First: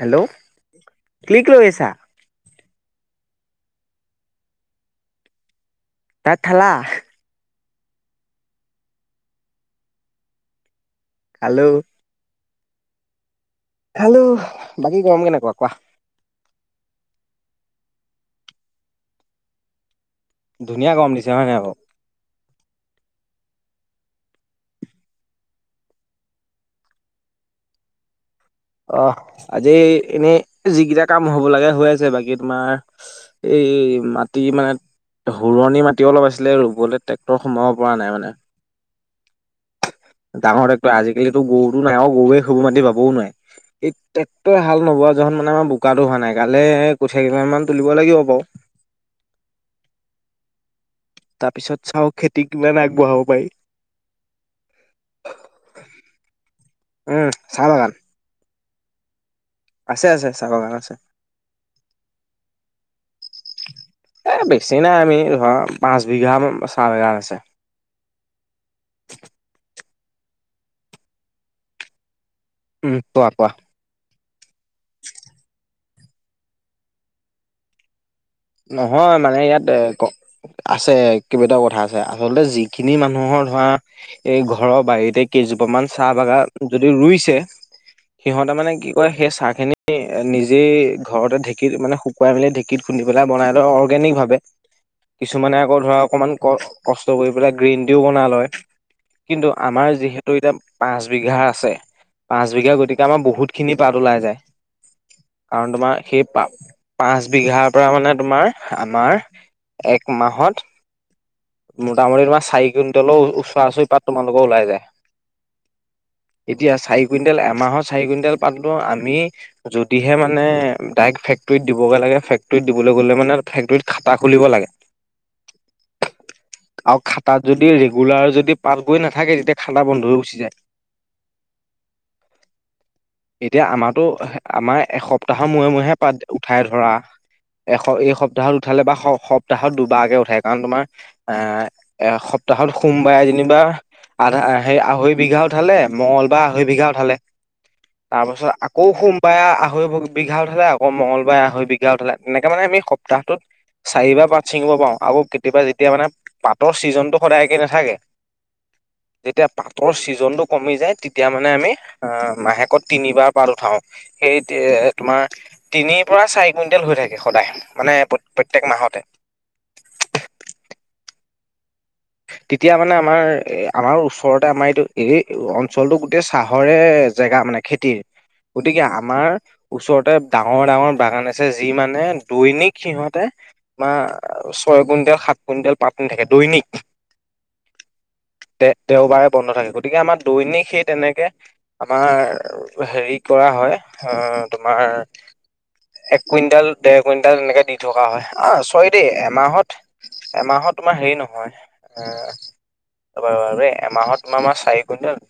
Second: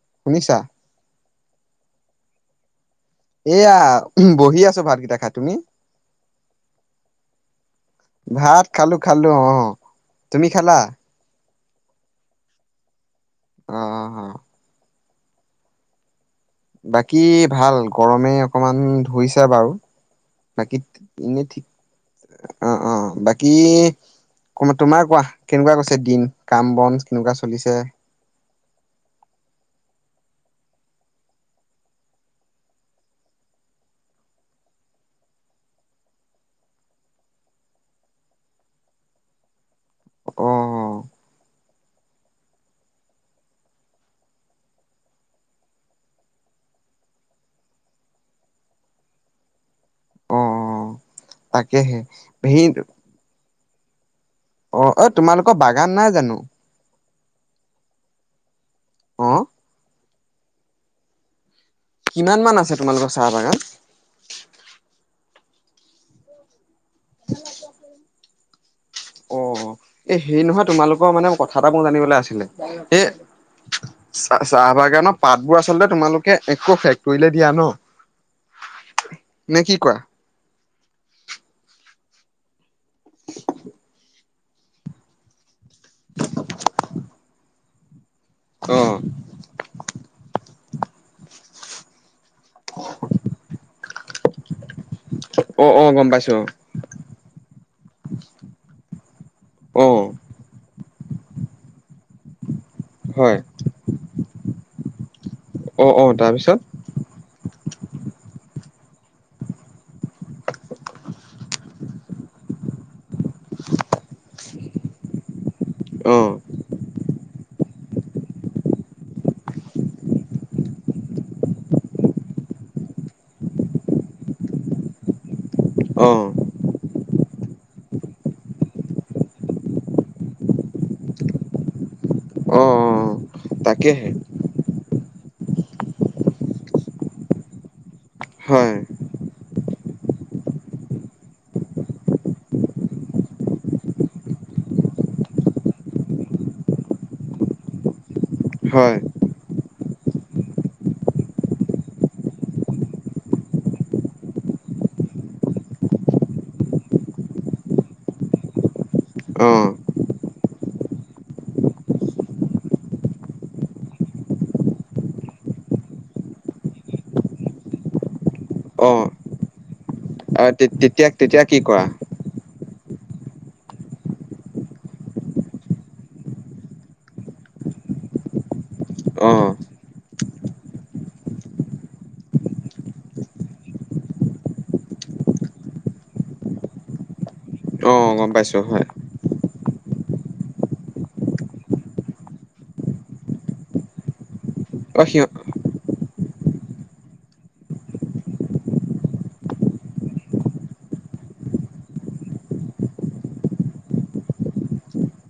Hello! শুনিছা কি কৰিছা? এয়া বহি আছোঁ ভাতকেইটা খাই তুমি? তাত খালা? ভাত খালোঁ, খালোঁ অ', তুমি খালা? খালোঁ। অ অ। খালোঁ! বাকী গৰম কেনেকুৱা কোৱা? বাকী ভাল, গৰমে অকমান ধুইছা বাৰু। বাকী ধুনীয়া গৰম দিছে হয় এনেই নাই ঠিক বাৰু? অ', অ', বাকী ক তোমাৰ কোৱা, কেনেকুৱা গৈছে দিন কাম-বন কেনেকুৱা চলিছে? অ' আজি এনেই যিকেইটা কাম হব লাগে হৈ আছে বাকী তোমাৰ। এই মাটি মানে। হুৰণি মাটিও অলপ আছিলে ৰুবলৈ ট্ৰেক্টৰ সোমাব পৰা নাই মানে। অ ডাঙৰ একো আজিকালিতো গৰুতো নাই গৰুৱে সুবু মাতি বাবও নোৱাই। ই ট্ৰেক্টৰে হাল নবোৱা যত মানে আমাৰ বোকা হোৱা নাই কালে কঠিয়া কিল মমান মান তুলিব লাগিব বাৰু। অ অ তাৰ পিছত তাকেহে চাওঁ খেতি সি কিমান আগবঢ়াব পাৰি। অ', অ' তোমালোকৰ বাগান নাই জানো? উম চাহ বাগান? অ আছে আছে চাবাগান আছে। কিমান মান আছে তোমালোকৰ চাহ বাগান? এ বেছি নাই আমি ধৰা পাঁচ বিঘা চাহ বিঘা আছে। হয়। অ' এই হে নহয় তোমালোকৰ মানে কথা এটা মোৰ জানিবলৈ আছিলে। উম এ কোৱা কোৱা। চাহ চাহ বাগানৰ পাতবোৰ আচল্ততে তোমালোকে একো ফেক্টৰীলৈ দিয়া ন? নহয় মানে নে ইয়াত কি কোৱা? ক আছে কেইবাটাও কথা আছে আচলতে যি খিনি মানুহৰ ধৰা এই ঘৰৰ বাৰীতে কেইজোপ মান চাহ বাগা যদি ৰুইছে সিহঁতে মানে কি অ', কয় সেই চাহ খিনি নিজেই ঘৰতে ঢেঁকীত মানে শুকুৱাই মেলি ঢেঁকত খুন্দি পেলাই বনাই লওঁ অৰ্গেনিক ভাৱাবে। কিছুমানে অ', আকৌ অ', ধৰা গম অকমান পাইছো ক কষ্ট কৰি পেলাই গ্ৰীণ টিও বনাই লয়। কিন্তু অ', আমাৰ অ', যিহেতু এতিয়া পাঁচ বিঘা আছে। পাঁচ বিঘা গতিকে আমাৰ হয় বহুত খিনি পাত ওলাই যায় কাৰণ অ', তোমাৰ অ', সেই তাৰপিছত পাত পাঁচ বিঘাৰ পৰা মানে তোমাৰ আমাৰ এক মাহত মোটামুটি তোমাৰ চাৰিুইণ্টল ওচ চচৰি পাত তোমালোকে ওলাই যায়। অ', এতিয়া চাৰি কুইণ্টেল এমাহৰ চাৰি কুইন্টেল পাত বোৰ আমি যদিহে মানে ডাইৰেক্ট ফেক্টৰত দিবগৈ লাগে ফেক্টৰীত দিবলৈ গলে মানে ফেক্টৰীত খাটা খুলিব লাগে। অ'। আৰু খাতাত যদি ৰেগুলাৰ যদি পাত গৈ নাথাকে তেতিয়া খাাতা বন্ধ হৈ গুচি যায়। অ', অ'। এতিয়া আমাৰো তাকেহে আমাৰ এসপ্তাহৰ মূৰে মূৰেহে পাত উঠাই ধৰা। এশ এই সপ্তাহত হয়, উঠালে বা সপ্তাহত দুবাৰকে উঠায় কাৰণ তোমাৰ আহ এ সপ্তাহত সোমবাৰে যেনিবা আধা সেই আঢ়ৈ বিঘা উঠালে মঙল বাাৰ আঢ়ৈ বিঘা উঠালে। তাৰ পাছত আকৌ হয় সোমবাৰে আৰৈ বিঘা উঠালে আকৌ মঙগলবাৰে আৰৈ বিঘা উঠালে। এনেকে মানে আমি সপ্তাহটোত চাৰিব পাত ছিঙিব পাৰওঁ আকৌ কেতিয়াবা যেতিয়া মানে পাতৰ ছিজনতটো সদায় একে নাথাকে। যেতিয়া অ', পাতৰ ছিজনটো কমি যায় তেতিয়া মানে আমি আহ মাহেকত তিনিবাৰ পাত উঠাও সেই তোমাৰ তিনিৰ পৰা চাৰি কুইণ্টেল হৈ থাকে সদায় মানে প্ৰত্যয়েক মাহতে। অ' তেতিয়া তেতিয়া কি কৰা? তেতিয়া মানে আমাৰ আমাৰ ওচৰতে আমাৰ এইটো এই অঞ্চলটো গোটেই চাহৰে জেগা মানে খেতিৰ গতিকে আমাৰ অ', ওচৰতে ডাঙৰ ডাঙৰ বাগান আছে যি মানে দৈনিক সিহতে ছয় কুইণ্টেল সাত কুইণ্টেল পাতনি থাকে দৈনিক। অ', গম পাইছে। তে দেওবাৰে বন্ধ থাকে গতিকে আমাৰ দৈনিক সেই তেনেকে আমাৰ হেৰি কৰা হয় আহ তোমাৰ অ', সিহ এক কুইণ্টেল ডৰ কুইণ্টেল এনেকে দি থকা হয় আহ চৰি দেই এমাহত এমাহত তোমাৰ হেৰি নহয়। অ' বাৰু বাৰু এমাহত তোমাৰ মাৰ চাৰি কুইণ্টেল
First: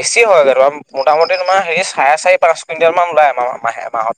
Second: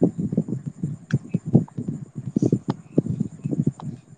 বেছি হয়গৈ মোটামুটি তোমাৰ হেৰি চাৰে চাৰি পাঁচ কুইণ্টেল মান ওলায় মাহে মাহত।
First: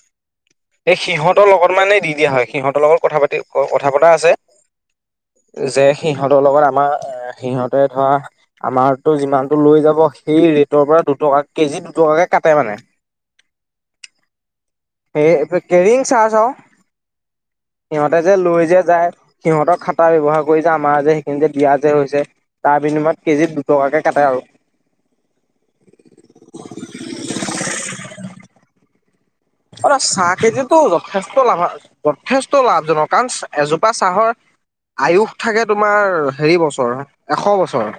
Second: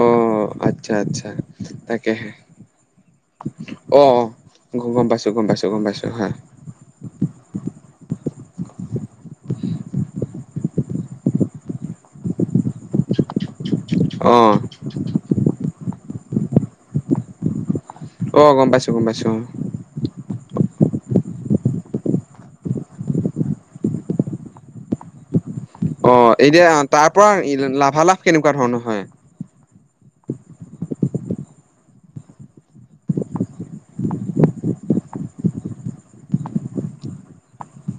অ', আচ্ছা এই আচ্ছা সিহঁতৰ লগত মানে দি তাকেহে দিয়া হয় সিহঁতৰ লগত কথা পাতি কথা পতা অ', আছে। গম পাইছো গম পাইছো গম যে পাইছো হয় সিহঁতৰ লগত আমাৰ আহ সিহঁতে ধৰা আমাৰতো যিমানতটো লৈ যাব সেই ৰেটৰ পৰা দুটকা কেজি দুটকাকে কাটে মানে। অ' কেৰিয়ং চাৰ্জ আৰু সিহঁতে যে অ', গম লৈ যে পাইছো গম যায় পাইছো সিহঁতৰ কটা ব্যৱহাৰ কৰি যে আমাৰ যে সেইখিনি যে দিয়া যে হৈছে তাৰ বিনিময়ত কেজিত দুটকাকৈ কাটে আৰু। অ' এতিয়া তাৰ পৰা লাভালাভ কেনেকুৱা ধৰণৰ হয়? অ' চাহ কেজিতো যথেষ্ট লাভ যথেষ্ট লাভজনক কাৰণ এজোপা চাহৰ আয়ুস থাকে তোমাৰ হেৰি বছৰ এশ বছৰ।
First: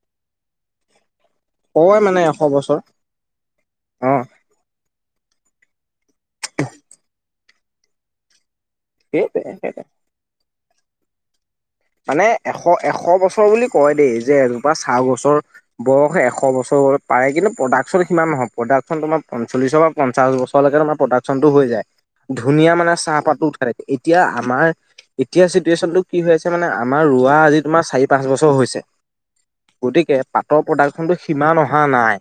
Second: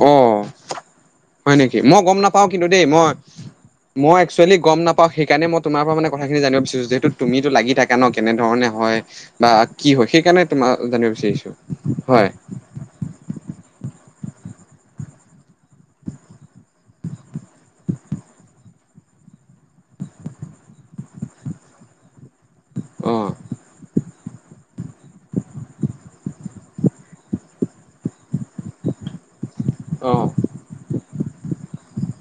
অ' হয় নেকি কয় মই গম মানে এশ নাপাও কিন্তু বছৰ দেই মই অ মই এক্চুৱেলি গম নাপাওঁ সেইকাৰণে মই তোমাৰ পৰা মানে কথা খিনি জানিব বিচাৰো যিহেতু তুমিটো লাগি থাকা ন কেনেধৰণে হয় সেইটোৱে বা কি হয় সেইকাৰণে তোম জানিব বিচাৰিছো। মানে এশ এশ বছৰ বুলি কয় দেই যে এজোপা চাহ গছৰ বয়স এশ বছৰ পাৰে কিন্তু প্ৰডাকশ্যন সিমান নহয় প্ৰডাকশ্যন তোমাৰ পঞ্চল্লিছৰ পৰা পঞ্চাশ বছৰলৈকে তোমাৰ প্ৰডাকশনটো হৈ যায়। ধুনীয়া মানে অ', চাহপাতটো উ খাই থাকে এতিয়া আমাৰ এতিয়া চিটুৱেশ্যন টো কি হৈ আছে। মানে আমাৰ ৰোৱা আজি তোমাৰ চাৰি পাঁচ বছৰ হৈছে। গতিকে অ', পাটৰ প্ৰডাক্ট খনো সিমান অহা নাই।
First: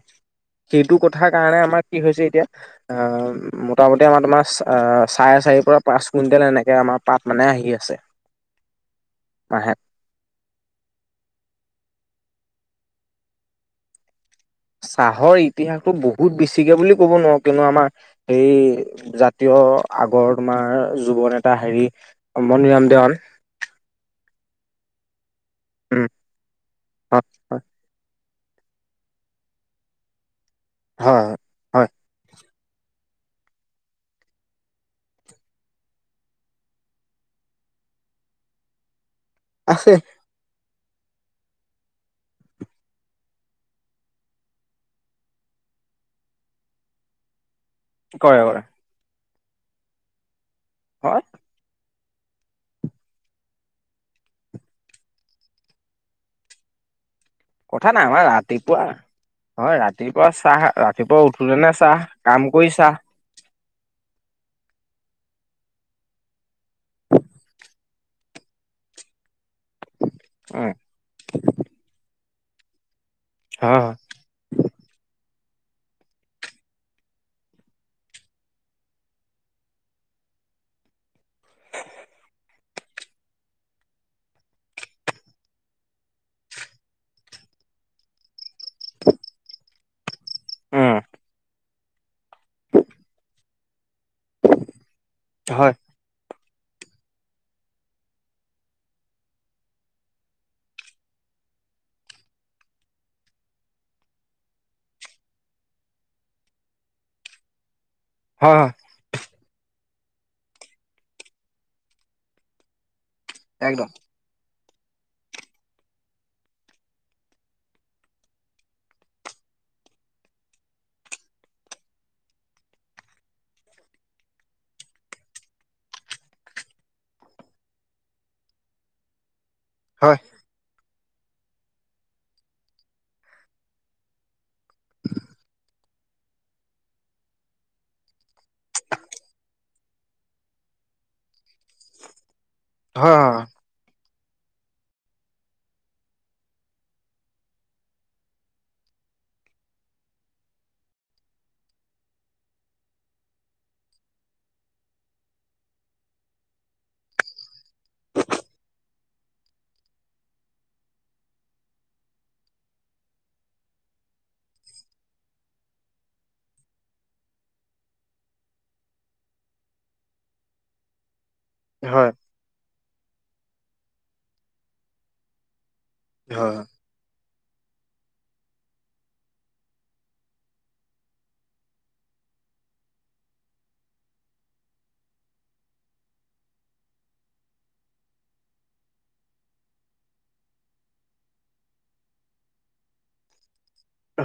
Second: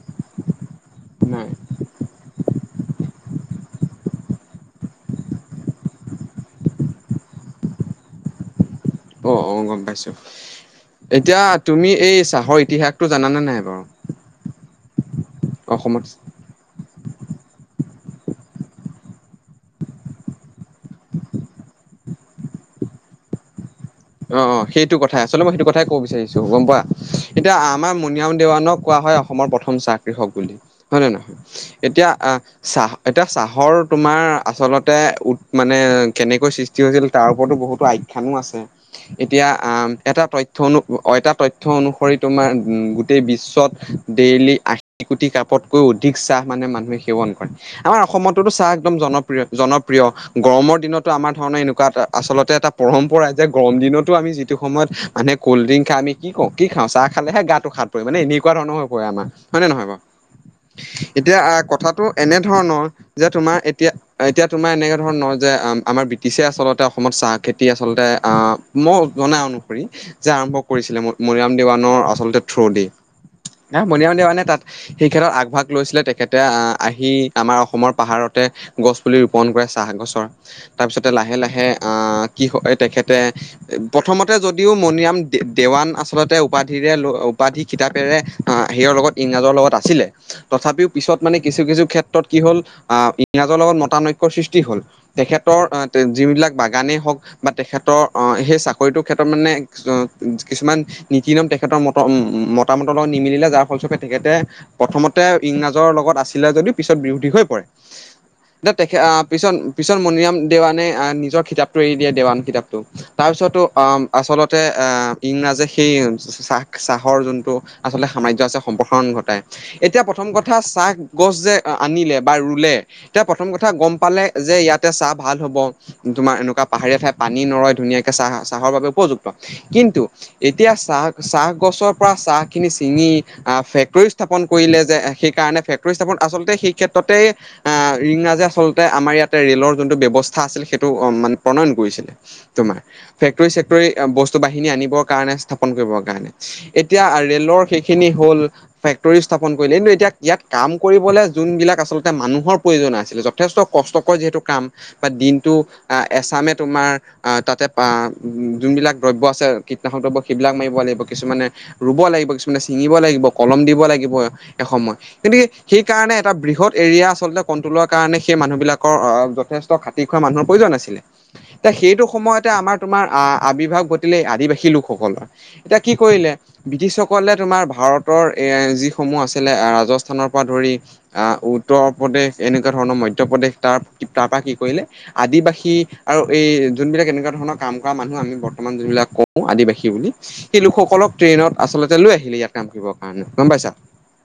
সেইটো কথাৰ নাই কাৰণে আমাৰ কি হৈছে এতিয়া মোটামুটি আমাৰ তোমাৰ চাৰে চাৰিৰ পৰা পাঁচ কুইণ্টেল এনেকৈ আমাৰ পাত মানে আহি আছে। অ', অ', মাহে গম এতিয়া তুমি এই চাহৰ ইতিহাসটো জানে নাই বাৰু? চাহৰ ইতিহাসতো অসমত? বহুত বেছিকে বুলি ক'ব নোৱাৰো কনো আমাৰ সেই জাতীয় আগৰ তোমাৰ যুৱন নেতা হেৰি মনৰাম দেৱান। অ' অ' সেইটো কথাই আচলতে মই সেইটো কথাই কব উম বিচাৰিছো গম পোৱা হয় এতিয়া হয় আমাৰ ও দেৱানক কোৱা হয় অসমৰ প্ৰথম চাহ কৃষক বুলি হয় নয় নহয় এতিয়া আহ চাহ এতিয়া চাহৰ তোমাৰ আচলতে উ মানে কেনেকৈৃষ্ট হৈছিল তাৰ ওৰতো বহুতো আখ্যয়ানো আছে এতিয়া আছে এটা তথ অটা তথ্য অনুসৰি তোমাৰ উ গোটেই বিশ্বত ডেইলি কট কুটি কাপতকৈ অধিক চাহ মানে মানুহে সেৱন কৰে। আমাৰ কৰে অসমতোতো কৰে চাহ একদম জনপ্ৰিয় জনপ্ৰিয় গৰমৰ দিনতো হয় আমাৰ ধৰণৰ এনেকুৱা এটা আচলতে এটা পৰম্পৰা যে গৰম দিনতো আমি যিটো সময়ত মানে কল্ড ড্ৰংক খাই আমি কি কওঁ কি খাওঁ চাহ খালেহে গাত কথা ত' পৰি নাই মানে আমাৰ এনেকুৱা ধৰণৰ ৰাতিপুৱা হৈ পৰে আমাৰ হয় নে নহয় বাৰু ৰাতিপুৱা চাহ ৰাতিপুৱা এতিয়া উঠোতেনে চাহ কথাটো কাম কৰি এনেধৰণৰ চাহ যে তোমাৰ এতিয়া এতিয়া তোমাৰ এনেকে ধৰণ যে আমাৰ ব্ৰিটিছে আচলতে অসমত চাহ খেতি আচলতে অ' মই জনা অনুসৰি যে আৰম্ভ উম কৰিছিলে। মনৰাম দেৱানৰ আচলতে থ্ৰ' দি হা হয় হয় মনৰাম দেৱানে তাত সেই ক্ষেত্ৰত আগভাগ লৈছিলে তেখেতে আহ আহি আমাৰ অসমৰ পাহাৰতে গছ পুলি ৰোপন কৰে চাহ গছৰ তাৰপিছতে লাহে লাহে আহ কি হয় তেখেত তে প্ৰথমতে যদিও মণিৰাম দে দেৱান আচল্ততে উপাধিৰে উপাধি খিতাপেৰে সেইৰ লগত ইংৰাজৰ লগত আছিলে তথাপিও উম পিছত মানে কিছু কিছু ক্ষেত্ৰত কি হ'ল আহ ইংৰাজৰ লগত মতানৈক্যয়ৰ সৃষ্টি হল। তেখেতৰ হয় যিবিলাক বাগানেই হওক বা তেখেত সেই চাকৰিটোৰ ক্ষেত্ৰত মানে কিছুমান নীতি নিয়ম তেখেতৰ মত উ মতামতৰ লগত নিমিলে যাৰ ফলসকে তেখেতে প্ৰথমতে ইংৰাজৰ লগত আছিলে যদিও পিছত বিৰোধী হৈ পৰে। হয় হয় এয়া তেখেত আহ পিছত পিছত মনিৰাম দেৱানে আহ নিজৰ কিতাপটো এৰি দিয়ে দেৱানৰ কিতাপটো। তাৰপিছতো একদম আচলতে ইংৰাজী সেইমছ চাহ চাহৰ যোনটো আচলতে সাম্ৰ্ আছে সম্প্ৰসাৰণ ঘটাই। এতিয়া প্ৰথম কথা চাহ গছ যে আনিলে বা ৰুলে এতিয়া প্ৰথম কথা গম পালে যে ইয়াতে চাহ ভাল হব তোমাৰ এনেকুৱা পাহাৰাৰে ফাই পানী পানী নয় ধুনীয়াকে চাহ চাহৰ বাবে উপযুক্ত কিন্তু হয় এতিয়া চাহ চাহ গছৰ পৰা চাহখিনি ছিঙি আহ ফেক্টৰীও স্থাপন কৰিলে যে সেইকাৰণে ফেক্টৰী স্থাপন আচলতে সেই ক্ষেত্ৰতে আহ ৰিংৰাজে আচলতে আমাৰ ইয়াতে ৰেলৰ যোনটো ব্যৱস্থা আছিল সেইটো মান প্ৰণয়ন কৰিছিলে। তোমাৰ হয় ফেক্টৰী চেক্টৰী বস্তু বাহিনী আনিবৰ কাৰণে স্থাপন কৰিবৰ কাৰণে। এতিয়া ৰেলৰ সেইখিনি হ'ল। ফেক্টৰীও স্থাপন কৰিলে কিন্তু এতিয়া ইয়াত কাম কৰিবলৈ যোনবিলাক আচলতে মানুহৰ প্ৰয়োজন আছিলে। যথেষ্ট কষ্টকৰ যিহেতু কাম বা দিনটো এচামে তোমাৰ তাতে যোনবিলাক দ্ৰব্য আছে কীটনাশক দ্ৰব্য সেইবিলাক মাৰিব লাগিব কিছুমানে ৰুব লাগিব কিছুমানে ছিঙিব লাগিব কলম দিব লাগিব এসময়। কিন্তকে সেই কাৰণে এটা বৃহৎ এৰিয়া আচলতে কন্ট্ৰলৰ কাৰণে সেই মানুহ বিিলাকৰ আহ যথেষ্ট খা খোৱা মানুহৰ প্ৰয়জন আছিলে। এ সেইটো হয় সময়তে আমাৰ তোমাৰ আহ আবিৰ্ভাৱ ঘটিলে আদিবাসী লোকসকলৰ। এতিয়া কি কৰিলে হয় ব্ৰিটিছক ক'লে তোমাৰ ভাৰতৰ যিসমূহ আছিলে ৰাজস্থানৰ পৰা ধৰি আহ উত্তৰ প্ৰদেশ এনেকুৱা ধৰণৰ মধ্য প্ৰদেশ তাৰ তাৰ পৰা কি কৰিলে আদিবাসী আৰু এই যোনবিলাক এনেকুৱা ধৰণৰ কাম কৰা মানুহ আমি বৰ্তমান যোনবিলাক কওঁ আদিবাসী বুলি সেই লোকসকলক ট্ৰেইনত আচলতে লৈ আহিলে ইয়াত কাম কৰিবৰ কাৰণে গম পাইছা।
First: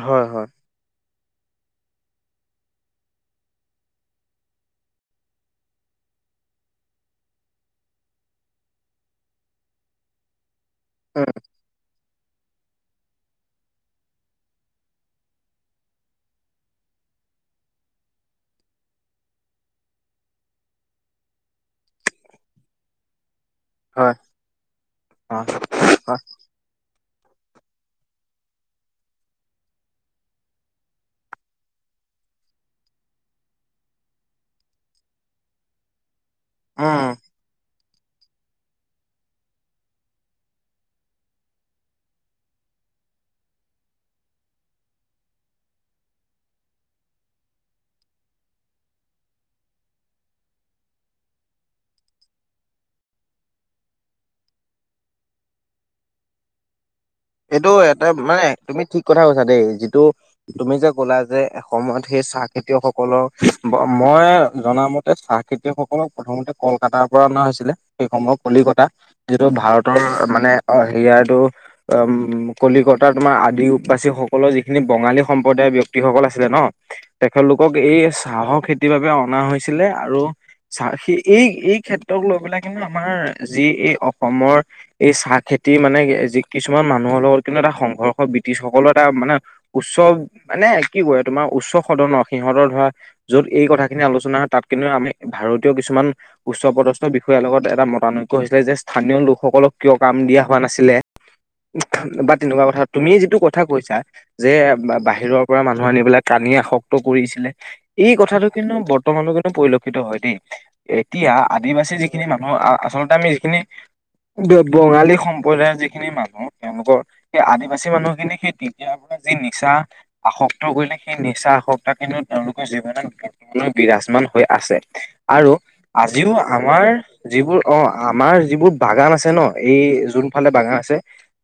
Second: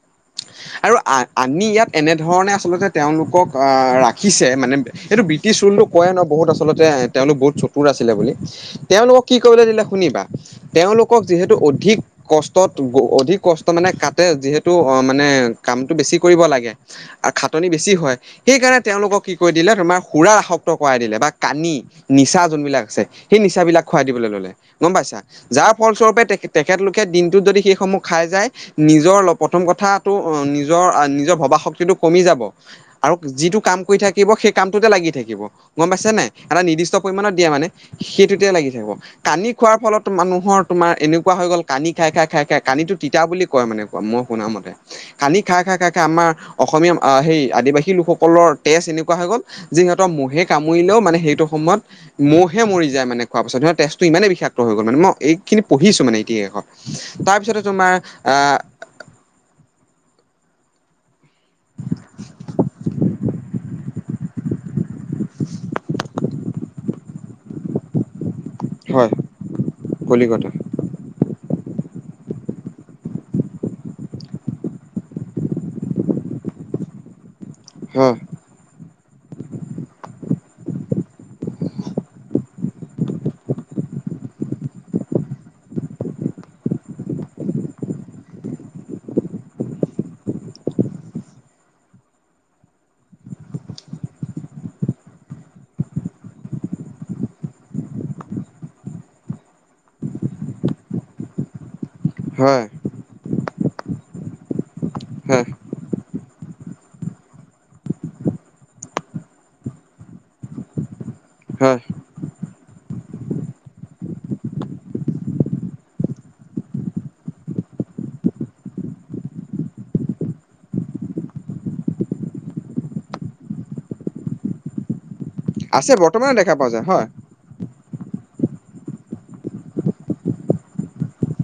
হয় হয়। আৰু আ আনি ইয়াত এনেধৰণে আচলতে তেওঁলোকক আহ ৰাখিছে মানে সটো ব্ৰটি লটো কয় নহ বহুত আছে। আচলতে এ তেওঁলোক বহুত চতুৰ আছিলে বুলি তেওঁলোকক কি কৰিবলে দিলে শুনিবা। তেওঁলোকক যিহেতু অধিক কষ্টত অধিক কষ্ট মানে কাটতে যিহেতু অ মানে কামটো বেছি কৰিব লাগে। আৰু খাটনি বেছি হয় সেইকাৰণে তেওঁলোকক কি ক কৰি দিলে তোমাৰ সুৰাৰ আসক্ত কৰাই দিলে বা কানি নিচা যোনবিলাক আছে সেই নিচাবিলাক হয় খুৱাই হয় হয় দিবলৈ ললে গম পাইছা অ যাৰ স হয় ফলস্বৰূপে তে তেখেতলোকে দিনটোত যদি সেইসমূহ খাই যায় নিজৰ প্ৰথম কথাতটো নিজৰ নিজৰ ভবা শক্তিটো কমি যাব। আৰু যিটো কাম কৰি থাকিব সেই কামটোতে লাগি থাকিব গম পাইছে নাই এটা নিৰ্দিষ্ট উম পৰিমামানণত দিয়া মানে। সেইটোতিয়া লাগি থাকিব। কানি খোৱাৰ ফলত মানুহৰ তোমাৰ এনেকুৱা হৈ গ'ল কানি খাই খাই খাই খাই কানিটো তিতা বুলি কয় মানে কোৱা মই শুনাম মতে। কান্দি খাই খাই খাই খাই আমাৰ অসমীয়া সেই আদিবাসী লোকসকলৰ তেজ এনেকুৱা হৈ গ'ল। যিহঁতৰ মহে কামুৰিলেও মানে সেইটো সময়ত মহহে মৰি যায় মানে খোৱাৰ পাছত স তেজ টো ইমানেই বিষাক্ত হৈ গ'ল মে মই এইখিনিঢ়িছো মানে ইতিহাসত। তাৰপিছতে এইটো তোমাৰ এটা মানে আহ তুমি ঠিক কথা কৈছা দেই যিটো তুমি যে ক'লা যে এসময়ত সেই চাহ খেতিয়কসকলক মই জামত চাহ খেতিয়কসকলক প্ৰথমতে কলকাতাৰ পৰা অনা হৈছিলে সেই সময়ত লিকতা হয় যিটো ভাৰতৰ কলিকতা মানে অ হেৰিয়াৰ এইটো অ' উ কলিকতাৰ তোমাৰ আদিবাসীসকলৰ যিখিনি বঙালী সম্প্ৰদায়ৰ ব্য্ক্তিসকল আছিলে ন [unintelligible] তেখেতলোকক এই হয় চাহৰ খেতিৰ বাবে অনা হৈছিলে আৰু চা সেই এই, এই ক্ষেত্ৰক লৈ পেলাই কিন্তু আমাৰ যি এই অসমৰ এই চাহ খেতি মানে যি কিছুমান মানুহৰ লগত কিন্তু এটা সংঘৰ্ষ ব্ৰিটিছ সকলৰ এটা মানে উচ্চ মানে কি কয় তোমাৰ উচ্চ সদনত সিহঁতৰ ধৰা য'ত এই কথাখিনি আলোচনা হয়, তাত কিন্তু আমি ভাৰতীয় কিছুমান উচ্চ পদস্থ বিষয়াৰ লগত এটা মতানৈক্য হৈছিলে যে স্থানীয় লোকসকলক কিয় কাম দিয়া হোৱা নাছিলে! বা হয় তেনেকুৱা কথা তুমি যিটো কথা কৈছা যে, হয় বাহিৰৰ পৰা মানুহ মানু্হ আনি পেলাই কানি আসক্ত কৰিছিলে। এই কথাটো কিন্তু বৰ্তমানো কিন্তু পৰিলক্ষিত হয়, দেই। এতিয়া হয় আদিবাসী যিখি যিখিনি মানুহ আ-আচলতে আমি যিখিনি বঙালী সম্প্ৰদায়ৰ যিখিনি খিনি মানুহ তেওঁলোকৰ সেই আদিবাসী মানুহখিনি সেই তেতিয়াৰ পৰা যি নিচা আসক্ত কৰিলে, সেই নিচা আসক্ত কিন্তু তেওঁলোকৰ জীৱনত বিৰাজমান হৈ আছে, আৰু আছে আজিও বৰ্তমানো দেখা পোৱা আমাৰ যায় হয় যিবোৰ অ', আমাৰ যিবোৰ বাগান আছে ন, এই যোনফালে বাগান আছে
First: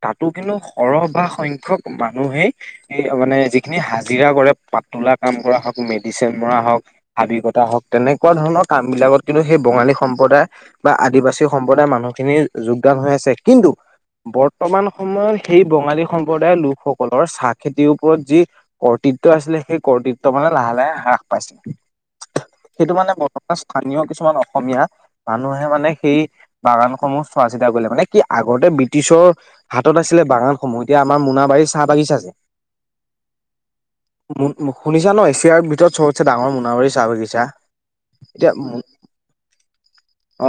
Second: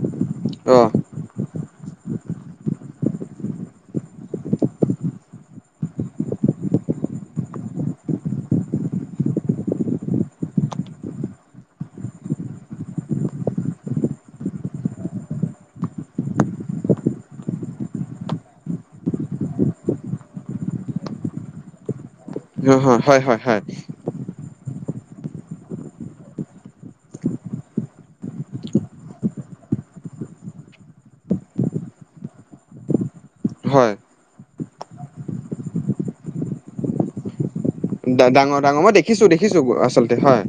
তাতো কিন্তু অ সৰহ বা সংখ্যাক মানুহেই সেইটোয়ে মানে যিখিনি হাজিৰা কৰে পাতুলা কাম কৰা হওঁক, মেডিচিন মৰা হওঁক হাবিকটা হওঁক তেনেকুৱা ধৰণৰ কামবিলাকত কিন্তু সেই বঙালী সম্প্ৰদায়ে বা আদিবাসী সম্প্ৰদায়ৰ মানুহখিনিৰ যোগদান হৈ আছে। কিন্তু বৰ্তমান সময়ত সেই বঙালী সম্প্ৰদায়ৰ লোকসকলৰ চাহ খেতিৰ ওপৰত যি কৰ্তৃত্ব আছিলে, সেই কৰ্তৃত্ব মানে লাহে, লাহে হ্ৰাস পাইছে। অ', সেইটো হয় মানে হয় হয় বৰ্তমান হয় স্থানীয় কিছুমান অসমীয়া মানুহে মানে সেই বাগানসমূহ চোৱা চিতা কৰিলে মানে কি আগতে বৃট্ৰিছৰ হাতত আছিলে বাগানসমূহ। এতিয়া আমাৰ মোনাবাৰীৰ চাহ বাগিচা যে হয় শুনিছা ন, এছিয়াৰ ভিতৰত চবতে ডাঙৰ মোনাবাৰী চাহ বাগিছা! ডাঙৰ, ডাঙৰ মই দেখিছোঁ, দেখিছোঁ আচলতে হয়।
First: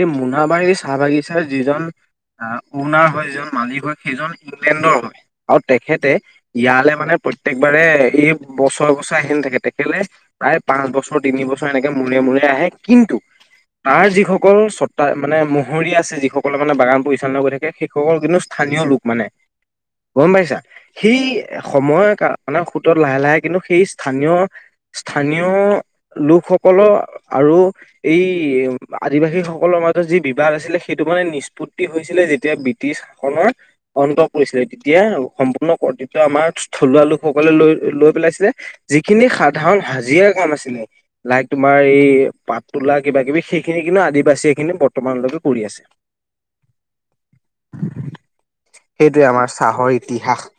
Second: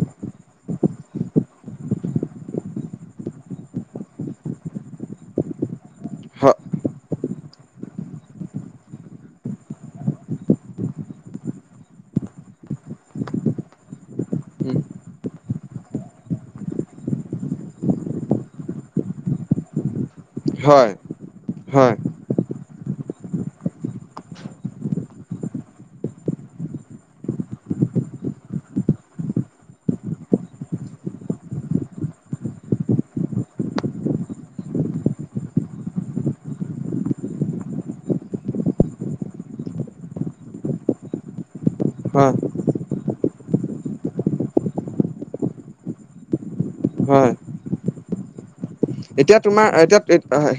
এই মোনাবাৰী চাহ বাগিচাৰ যিজন আহ, মোনাবাৰি যিজন মালিক হয়, সেইজন ইংলেণ্ডৰ হয়, আৰু তেখেতে হয় ইয়ালে মানে প্ৰত্যেকবাৰে এই বছৰে, বছৰে আহি নথাকে তেখেতে প্ৰায় পাঁচ বছৰ তিন বছৰ এনেকে মূৰে, মূৰে আহে, কিন্তু তাৰ যিসকল চতা, মানে মহুৰি আছে যিসকলে মানে বাগান পৰি চালনা কৰি থাকে, সেইসকল কিন্তু স্থানীয়লোক মানে গম পাইছা! হয় সেই হয় সময় মানে সোঁতত লাহে, লাহে কিন্তু সেই স্থানীয়, স্থানীয় লোকসকলৰ আৰু এই আদিবাসী সকলৰ মাজত যি বিবাদ আছিলে, সেইটো মানে নিস্পুত হৈছিলে যেতিয়া ব্ৰিটিছ শাসনৰ অন্ত পৰিছিলে, তেতিয়া সম্পূৰ্ণ কৰ্তৃত্য আমাৰ থলুৱা লোকসকলে লৈ-লৈ পেলাইছিলে। যিখিনি সাধাৰণ হাজিৰা কাম আছিলে লাইক, তোমাৰ এই হয় পাত তোলা কিবা কিবি সেইখিনি কিন্তু আদিবাসীয়ে কিন্তু বৰ্তমানলৈকে কৰি আছে। হয়। সেইটোৱে এতিয়া আমাৰ তোমাৰ, চাহৰ এতিয়া ইতিহাস [unintelligible] হয়।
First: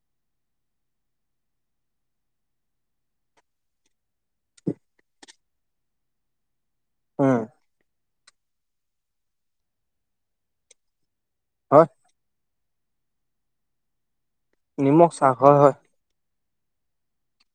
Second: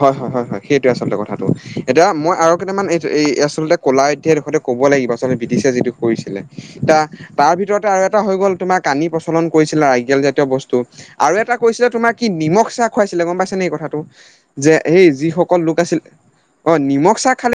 হয়, হয়, হয়, সেইটোৱে আচলতে কথাটো। এতিয়া মই আৰু কেইটামান এই আচলতে কলা [unintelligible] ক'ব লাগিব, আচলতে ব্ৰিটিছে যিটো কৰিছিলে। উম তা-তাৰ ভিতৰতে আৰু এটা হৈ গ'ল তোমাৰ কানি প্ৰচলন কৰিছিলে আইকেল জাতীয় বস্তু। আৰু এটা হয় কৈছিলে তোমাৰ কি নিমখ চাহ খুৱাইছিলে গম পাইছে নে এই কথাটো! যে এই নিমখ চাহ হয় হয় যিসকললোক আছিল অ', নিমখ চাহ খালে